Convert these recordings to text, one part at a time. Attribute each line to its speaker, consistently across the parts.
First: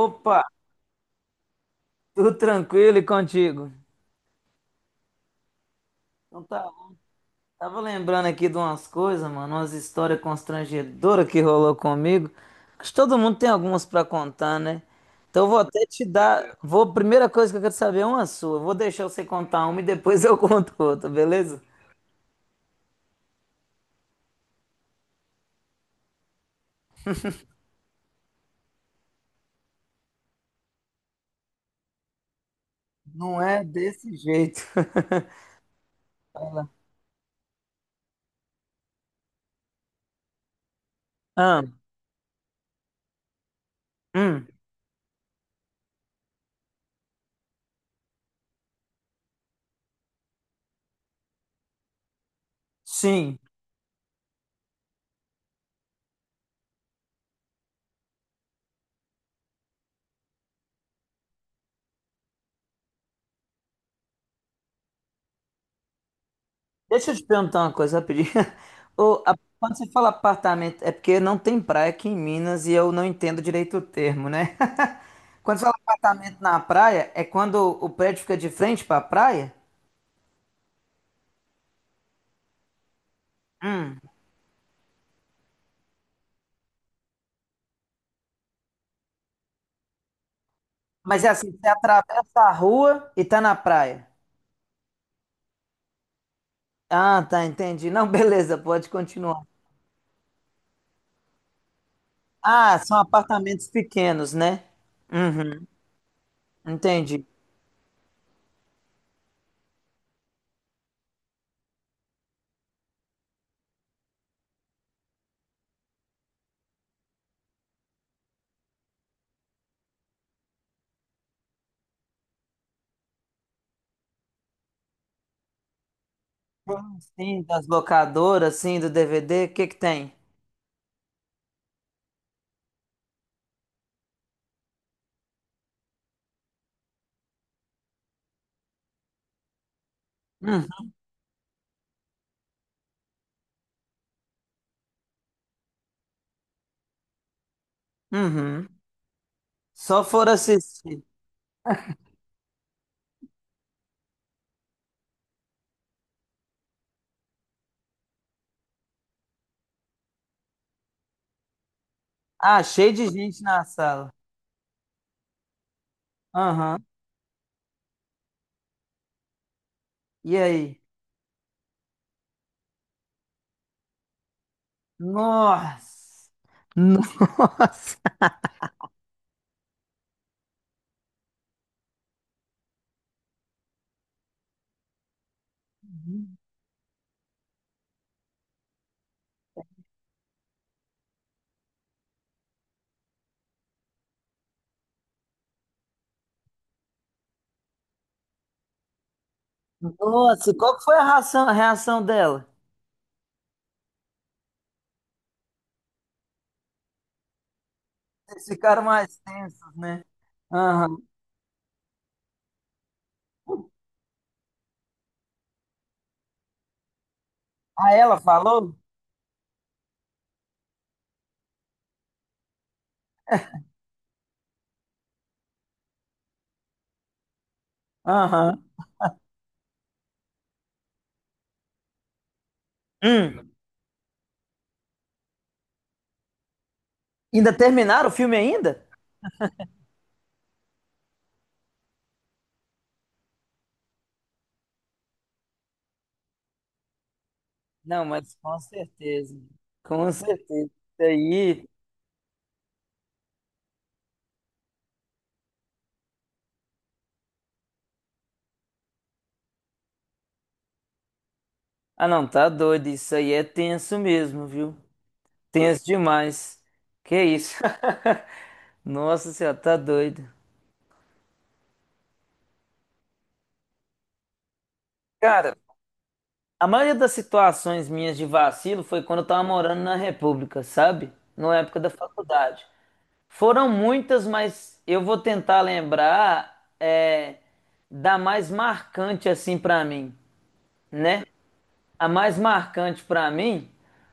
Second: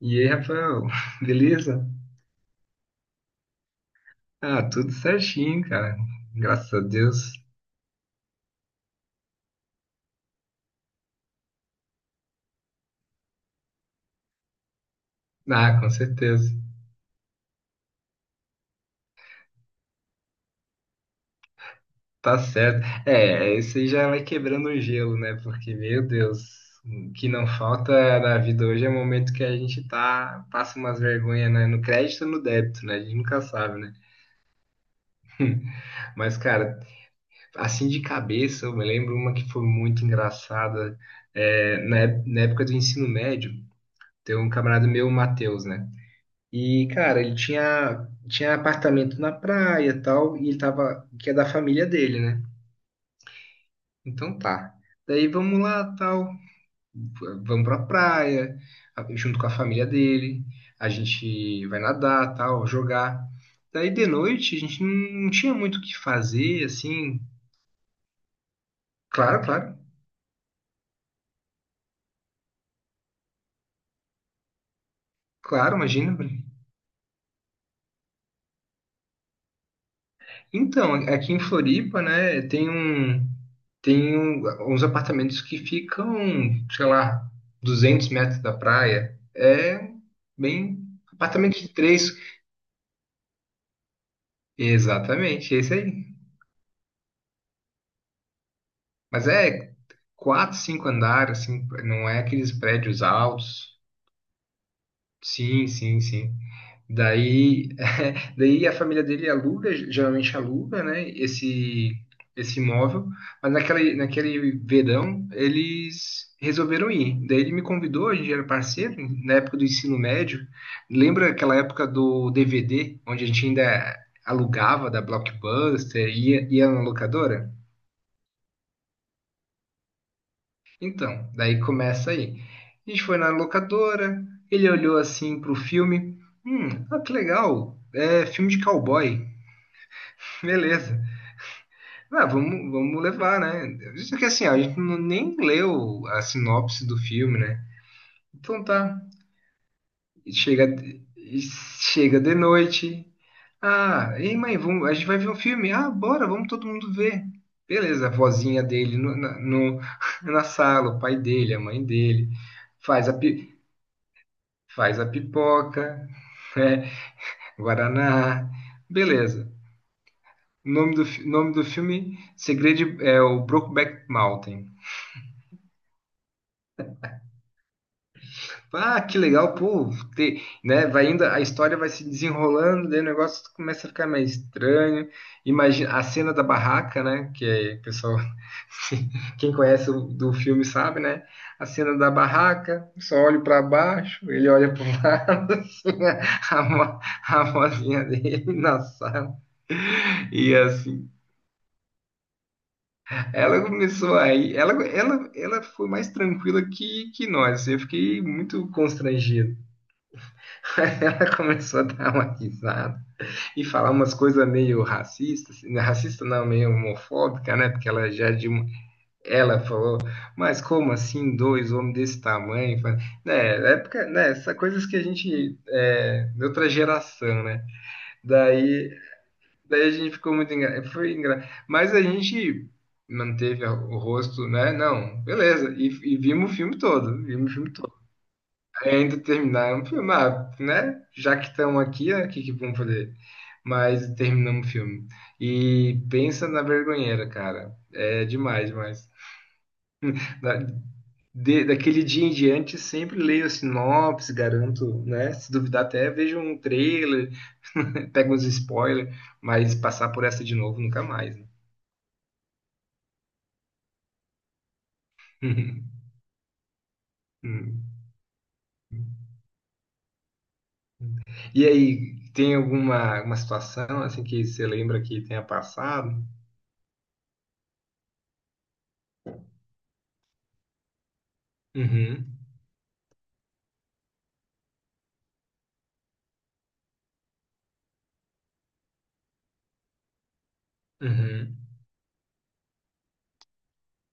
Speaker 1: E aí, Rafael, beleza?
Speaker 2: tudo tranquilo e contigo?
Speaker 1: Ah, tudo certinho, cara.
Speaker 2: Então tá,
Speaker 1: Graças a
Speaker 2: bom.
Speaker 1: Deus.
Speaker 2: Tava lembrando aqui de umas coisas, mano, umas histórias constrangedoras que rolou comigo. Acho que todo mundo tem algumas pra contar, né? Então eu vou
Speaker 1: Ah,
Speaker 2: até
Speaker 1: com
Speaker 2: te
Speaker 1: certeza.
Speaker 2: dar, vou, primeira coisa que eu quero saber é uma sua. Vou deixar você contar uma e depois eu conto outra, beleza?
Speaker 1: Tá certo. É, isso aí já vai quebrando o gelo, né? Porque, meu Deus, o que não falta na vida hoje é o momento que a gente tá, passa umas vergonhas, né? No crédito ou no débito, né? A gente
Speaker 2: Não
Speaker 1: nunca
Speaker 2: é
Speaker 1: sabe, né?
Speaker 2: desse jeito.
Speaker 1: Mas, cara, assim de cabeça, eu me lembro uma que foi muito engraçada.
Speaker 2: Ah,
Speaker 1: É, na época do ensino médio, tem
Speaker 2: hum,
Speaker 1: um camarada meu, o Matheus, né? E, cara, ele tinha apartamento na praia e tal, e ele tava, que é da família dele, né?
Speaker 2: sim.
Speaker 1: Então tá. Daí vamos lá, tal, vamos pra praia, junto com a família dele, a gente vai nadar, tal, jogar. Daí de noite a gente não tinha muito o que fazer,
Speaker 2: Deixa eu
Speaker 1: assim,
Speaker 2: te perguntar uma coisa rapidinho.
Speaker 1: claro,
Speaker 2: Quando
Speaker 1: claro,
Speaker 2: você fala apartamento, é porque não tem praia aqui em Minas e eu não entendo direito o termo, né? Quando você fala
Speaker 1: claro, imagina.
Speaker 2: apartamento na praia, é quando o prédio fica de frente para a praia?
Speaker 1: Então, aqui em Floripa, né, uns apartamentos que ficam, sei lá, 200 metros da praia. É bem
Speaker 2: Mas é assim,
Speaker 1: apartamento
Speaker 2: você
Speaker 1: de três.
Speaker 2: atravessa a rua e tá na praia.
Speaker 1: Exatamente, esse aí.
Speaker 2: Ah, tá, entendi. Não, beleza, pode
Speaker 1: Mas
Speaker 2: continuar.
Speaker 1: é quatro, cinco andares, assim, não é aqueles
Speaker 2: Ah, são
Speaker 1: prédios
Speaker 2: apartamentos
Speaker 1: altos.
Speaker 2: pequenos, né? Uhum,
Speaker 1: Sim, sim, sim.
Speaker 2: entendi.
Speaker 1: Daí Daí a família dele aluga, geralmente aluga, né, esse imóvel, mas naquele verão eles resolveram ir. Daí ele me convidou, a gente era parceiro, na época do ensino médio. Lembra aquela época do DVD, onde a gente ainda alugava da Blockbuster, ia na
Speaker 2: Sim,
Speaker 1: locadora?
Speaker 2: das locadoras, sim, do DVD, o que que tem?
Speaker 1: Então, daí começa aí. A gente foi na locadora, ele olhou assim pro filme, ah, que legal, é filme de cowboy,
Speaker 2: Uhum.
Speaker 1: beleza. Ah, vamos levar, né? Isso que assim, a gente não, nem leu a sinopse do filme, né? Então
Speaker 2: Uhum.
Speaker 1: tá.
Speaker 2: Só for
Speaker 1: E
Speaker 2: assistir.
Speaker 1: chega de noite. Ah, ei mãe, vamos, a gente vai ver um filme. Ah, bora, vamos todo mundo ver. Beleza, a vozinha dele no, na, no- na sala, o pai dele, a mãe dele.
Speaker 2: Ah, cheio de
Speaker 1: Faz a,
Speaker 2: gente
Speaker 1: pi-
Speaker 2: na sala.
Speaker 1: faz a pipoca,
Speaker 2: Aham.
Speaker 1: né? Guaraná. Beleza.
Speaker 2: E
Speaker 1: O
Speaker 2: aí?
Speaker 1: nome do, fi- nome do filme Segredo é o Brokeback Mountain.
Speaker 2: Nossa! Nossa!
Speaker 1: Ah, que legal, pô, ter, né? Vai indo, a história vai se desenrolando, daí o negócio começa a ficar mais estranho. Imagina a cena da barraca, né? Que é, o pessoal, quem conhece do filme sabe, né? A cena da barraca, só olho para baixo, ele olha para o lado, assim, né, a, mo- a mozinha dele na sala.
Speaker 2: Nossa,
Speaker 1: E
Speaker 2: qual que foi a
Speaker 1: assim,
Speaker 2: reação, dela?
Speaker 1: ela começou aí, ela foi mais tranquila que nós. Assim, eu fiquei
Speaker 2: Vocês
Speaker 1: muito
Speaker 2: ficaram mais
Speaker 1: constrangido.
Speaker 2: tensos, né? Aham.
Speaker 1: Aí, ela começou a dar uma risada e falar umas coisas meio racistas, assim, né? Racista não, meio homofóbica, né? Porque
Speaker 2: Ah,
Speaker 1: ela
Speaker 2: ela
Speaker 1: já é.
Speaker 2: falou?
Speaker 1: Ela falou, mas como assim dois homens desse tamanho? Né, na época, né? Essas coisas que a gente é, de outra geração, né?
Speaker 2: Aham.
Speaker 1: Daí, daí a gente ficou muito foi mas a gente
Speaker 2: Hum.
Speaker 1: manteve o rosto, né? Não, beleza. E vimos o filme todo, vimos
Speaker 2: Ainda
Speaker 1: o filme todo.
Speaker 2: terminaram o filme ainda?
Speaker 1: É ainda terminar um filme, ah, né? Já que estão aqui, né? O que que vamos fazer? Mas terminamos o filme. E pensa na vergonheira, cara.
Speaker 2: Não,
Speaker 1: É
Speaker 2: mas com
Speaker 1: demais, demais.
Speaker 2: certeza. Com
Speaker 1: Da,
Speaker 2: certeza. Isso aí.
Speaker 1: daquele dia em diante, sempre leio a sinopse, garanto, né? Se duvidar até, vejo um trailer, pego uns spoilers, mas passar por essa de novo nunca mais, né?
Speaker 2: Ah, não, tá doido. Isso aí é tenso mesmo, viu? Tenso demais. Que isso?
Speaker 1: Hum.
Speaker 2: Nossa senhora, tá doido.
Speaker 1: E aí, tem alguma situação assim que você lembra que tenha
Speaker 2: Cara,
Speaker 1: passado?
Speaker 2: a maioria das situações minhas de vacilo foi quando eu tava morando na República, sabe? Na época da
Speaker 1: Uhum,
Speaker 2: faculdade. Foram muitas, mas eu vou tentar lembrar é, da mais marcante assim pra mim, né?
Speaker 1: uhum.
Speaker 2: A mais marcante pra mim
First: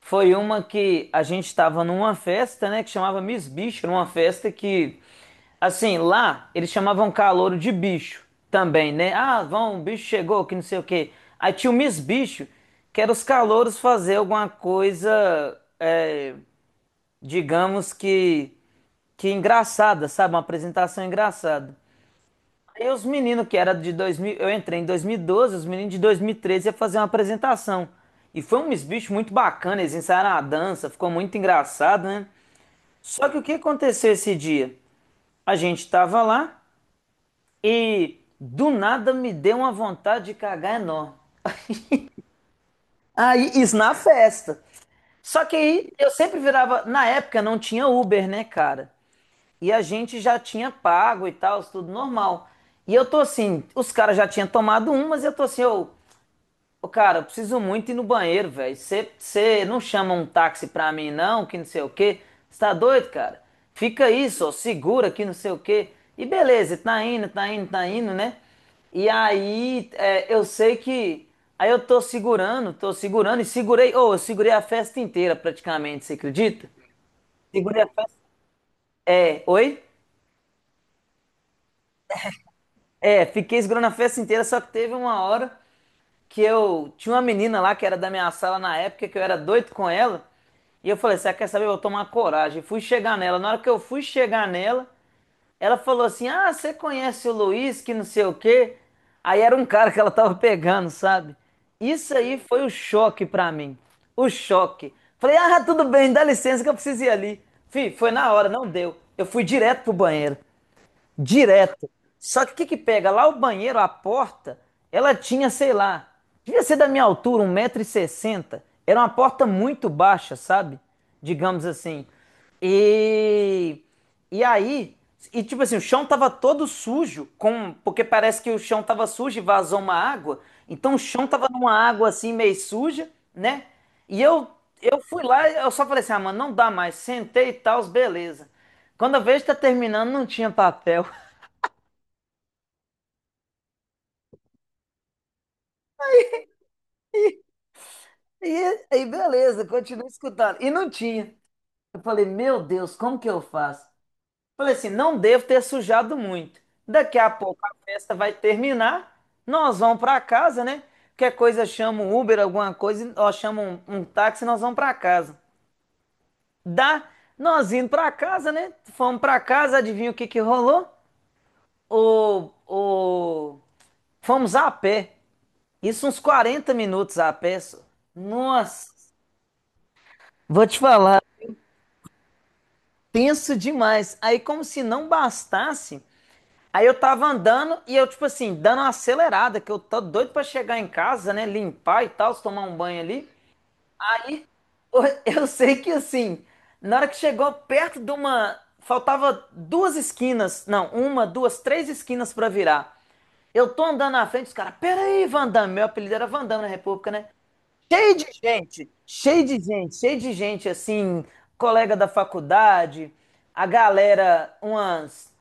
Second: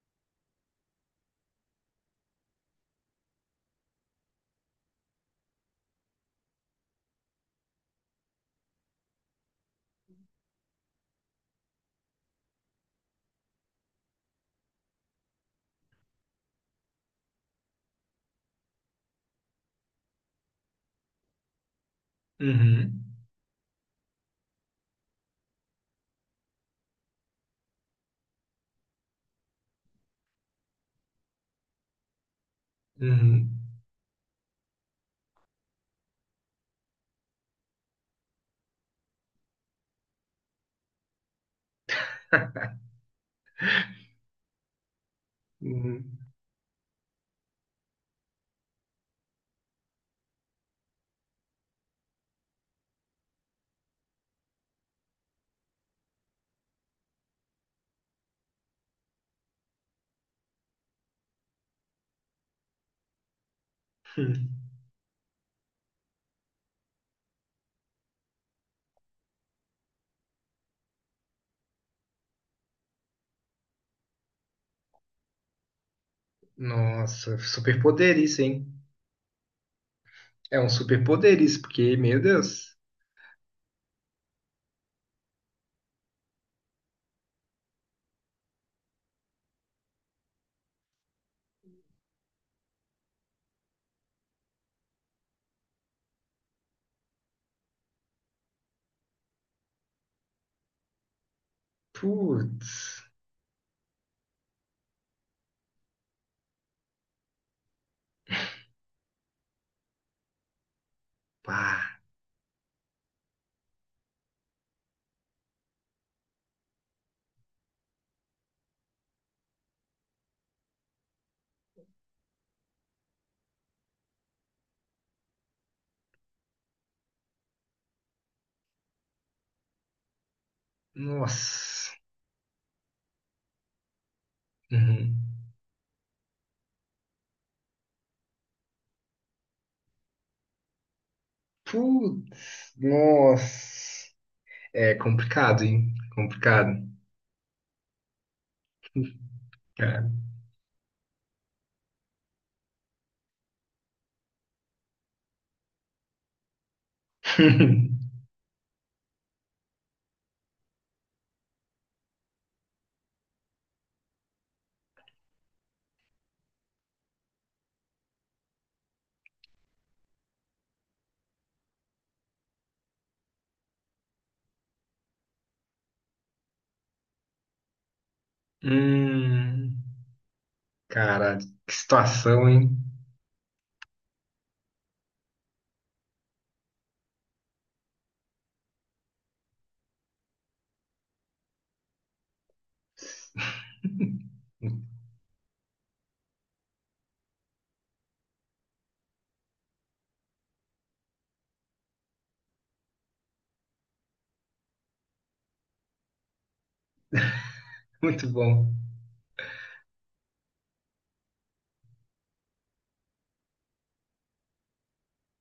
Speaker 2: foi uma que a gente estava numa festa, né, que chamava Miss Bicho, numa festa que assim, lá eles chamavam calouro de bicho também, né? Ah, vão, o bicho chegou, que não sei o quê. Aí tinha o Miss Bicho, que era os calouros fazer alguma coisa, é, digamos que engraçada, sabe? Uma apresentação engraçada. Aí os
Speaker 1: Uhum.
Speaker 2: meninos que era de 2000, eu entrei em 2012, os meninos de 2013 ia fazer uma apresentação. E foi um bicho muito bacana, eles ensaiaram a dança, ficou muito engraçado, né? Só que o
Speaker 1: Uhum.
Speaker 2: que aconteceu esse dia? A gente tava lá e do nada me deu uma vontade de cagar enorme. Aí, isso na festa. Só que aí eu
Speaker 1: Uhum.
Speaker 2: sempre virava, na época não tinha Uber, né, cara? E a gente já tinha pago e tal, tudo normal. E eu tô assim, os caras já tinham tomado um, mas eu tô assim, eu: Ô, cara, eu preciso muito ir no banheiro, velho. Você não chama um táxi pra mim, não, que não sei o quê. Você tá doido, cara? Fica aí,
Speaker 1: Hum.
Speaker 2: só segura que não sei o quê. E beleza, tá indo, tá indo, tá indo, né? E aí, é, eu sei que. Aí eu tô segurando e segurei. Ô, eu segurei a festa inteira praticamente, você acredita?
Speaker 1: Nossa,
Speaker 2: Segurei a festa.
Speaker 1: superpoder isso, hein?
Speaker 2: É, oi?
Speaker 1: É um superpoder isso, porque, meu Deus.
Speaker 2: É, fiquei segurando a festa inteira, só que teve uma hora, que eu tinha uma menina lá que era da minha sala na época que eu era doido com ela. E eu falei, você quer saber? Eu vou tomar coragem. Fui chegar nela. Na hora que eu fui chegar nela, ela falou assim: Ah, você conhece o Luiz, que não sei o quê. Aí era um cara que ela tava pegando, sabe? Isso aí foi o
Speaker 1: Putz.
Speaker 2: choque pra mim. O choque. Falei, ah, tudo bem, dá licença que eu preciso ir ali. Fih, foi na hora, não deu. Eu fui direto pro banheiro direto.
Speaker 1: Pá.
Speaker 2: Só que o que que pega? Lá o banheiro, a porta, ela tinha, sei lá, devia ser da minha altura, 1,60 m. Era uma porta muito baixa, sabe? Digamos assim. E, e aí, e tipo assim, o chão tava todo sujo, com, porque parece que o chão tava sujo e vazou uma água. Então o chão tava numa
Speaker 1: Nossa.
Speaker 2: água assim meio suja, né? E eu eu
Speaker 1: Uhum.
Speaker 2: fui lá, eu só falei assim: "Ah, mano, não dá mais". Sentei e tal, beleza. Quando eu vejo que tá terminando, não tinha papel.
Speaker 1: Putz. Nossa. É complicado, hein? Complicado.
Speaker 2: E aí, beleza, continuei
Speaker 1: Cara.
Speaker 2: escutando. E não tinha. Eu falei, meu Deus, como que eu faço? Falei assim, não devo ter sujado muito. Daqui a pouco a festa vai terminar, nós vamos para casa, né? Qualquer coisa chama um Uber, alguma coisa, ó, chama um, um táxi, e nós vamos para casa. Dá, nós indo para casa, né? Fomos para casa, adivinha o que que rolou? O... Fomos a pé. Isso uns 40 minutos a pé. Só. Nossa,
Speaker 1: Hum.
Speaker 2: vou te falar.
Speaker 1: Cara, que situação, hein?
Speaker 2: Tenso demais. Aí, como se não bastasse, aí eu tava andando e eu, tipo assim, dando uma acelerada, que eu tô doido pra chegar em casa, né? Limpar e tal, tomar um banho ali. Aí eu sei que assim, na hora que chegou perto de uma. Faltava duas esquinas, não, uma, duas, três esquinas pra virar. Eu tô andando na frente, os caras, peraí, Van Damme, meu apelido era Van Damme na República, né? Cheio de
Speaker 1: Muito bom.
Speaker 2: gente, cheio de gente, cheio de gente, assim, colega da faculdade, a galera, umas,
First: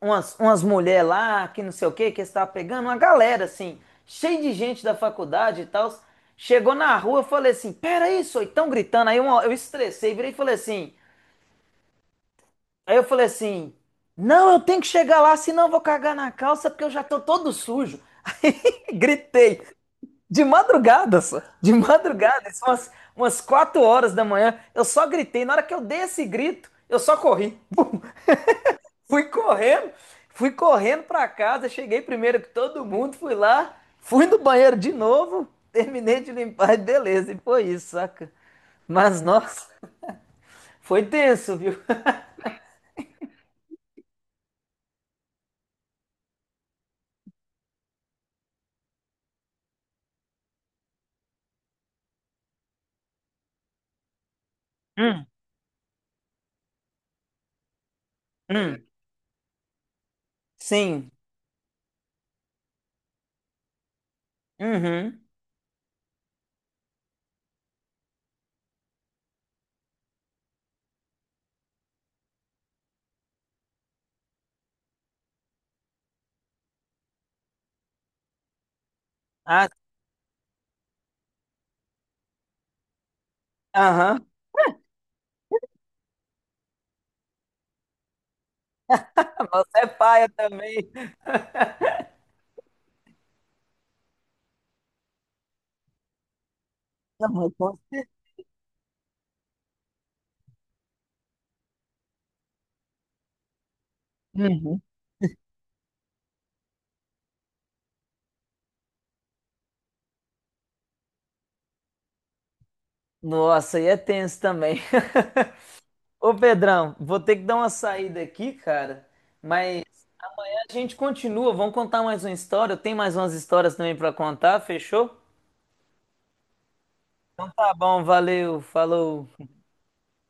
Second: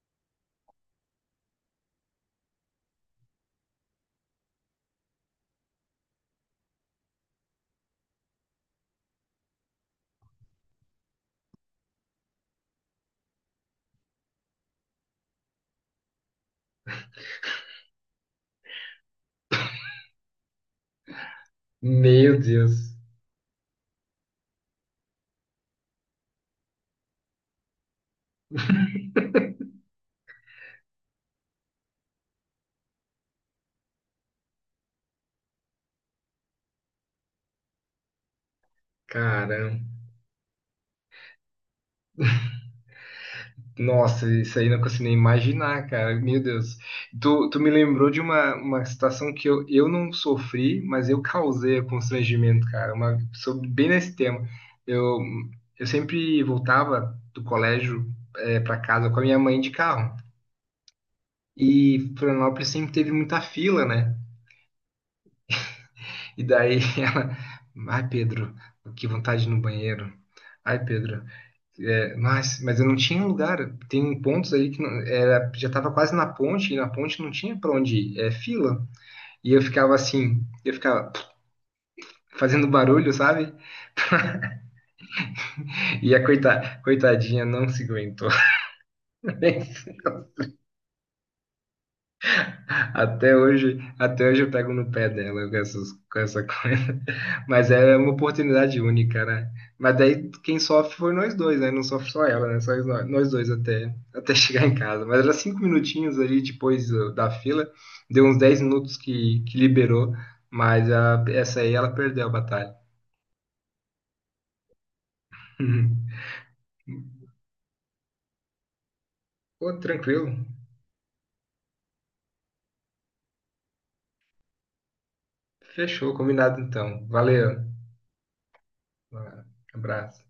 Speaker 2: umas mulheres lá, que não sei o que, que estava pegando, uma galera, assim, cheio de gente da faculdade e tal. Chegou na rua, eu falei assim, peraí, só estão gritando. Aí uma- eu estressei, virei e falei assim, aí eu falei assim, não, eu tenho que chegar lá, senão eu vou cagar na calça, porque eu já tô todo sujo. Aí gritei. De madrugada, só. De
Speaker 1: Meu
Speaker 2: madrugada, são umas,
Speaker 1: Deus.
Speaker 2: 4 horas da manhã. Eu só gritei. Na hora que eu dei esse grito, eu só corri. Fui correndo, fui correndo pra casa. Cheguei primeiro que todo mundo, fui lá, fui no banheiro de novo, terminei de limpar e beleza. E foi isso, saca? Mas
Speaker 1: Caramba.
Speaker 2: nossa, foi tenso, viu?
Speaker 1: Nossa, isso aí eu não consigo nem imaginar, cara. Meu Deus. Tu me lembrou de uma situação que eu não sofri, mas eu causei o constrangimento, cara. Uma, sobre, bem nesse tema. Eu,
Speaker 2: Hum,
Speaker 1: eu sempre voltava do colégio para
Speaker 2: hum,
Speaker 1: casa com a minha mãe de carro.
Speaker 2: sim.
Speaker 1: E Florianópolis sempre teve muita fila, né?
Speaker 2: Uhum.
Speaker 1: E daí ela. Ai, Pedro, que vontade no banheiro. Ai, Pedro. É, mas eu não tinha um lugar. Tem pontos aí que não- era, já estava quase na ponte, e na ponte não tinha para onde ir, é fila. E eu
Speaker 2: Ah,
Speaker 1: ficava assim, eu ficava fazendo barulho, sabe?
Speaker 2: aham.
Speaker 1: E a coitadinha não se aguentou.
Speaker 2: Você é paia também.
Speaker 1: Até hoje eu pego no pé dela com essa coisa.
Speaker 2: Não,
Speaker 1: Mas
Speaker 2: mas-
Speaker 1: é uma oportunidade única, né? Mas daí quem sofre foi nós dois, né? Não sofre só ela, né? Só nós dois até chegar em
Speaker 2: Uhum.
Speaker 1: casa. Mas era 5 minutinhos ali depois da fila, deu uns 10 minutos que liberou, mas essa aí ela perdeu a batalha.
Speaker 2: Nossa, e é tenso também. Ô Pedrão, vou ter que dar uma saída aqui, cara.
Speaker 1: Pô,
Speaker 2: Mas
Speaker 1: tranquilo.
Speaker 2: a gente continua, vamos contar mais uma história. Eu tenho mais umas histórias também pra contar, fechou?
Speaker 1: Fechou, combinado então.
Speaker 2: Então
Speaker 1: Valeu.
Speaker 2: tá bom, valeu, falou.
Speaker 1: Um abraço.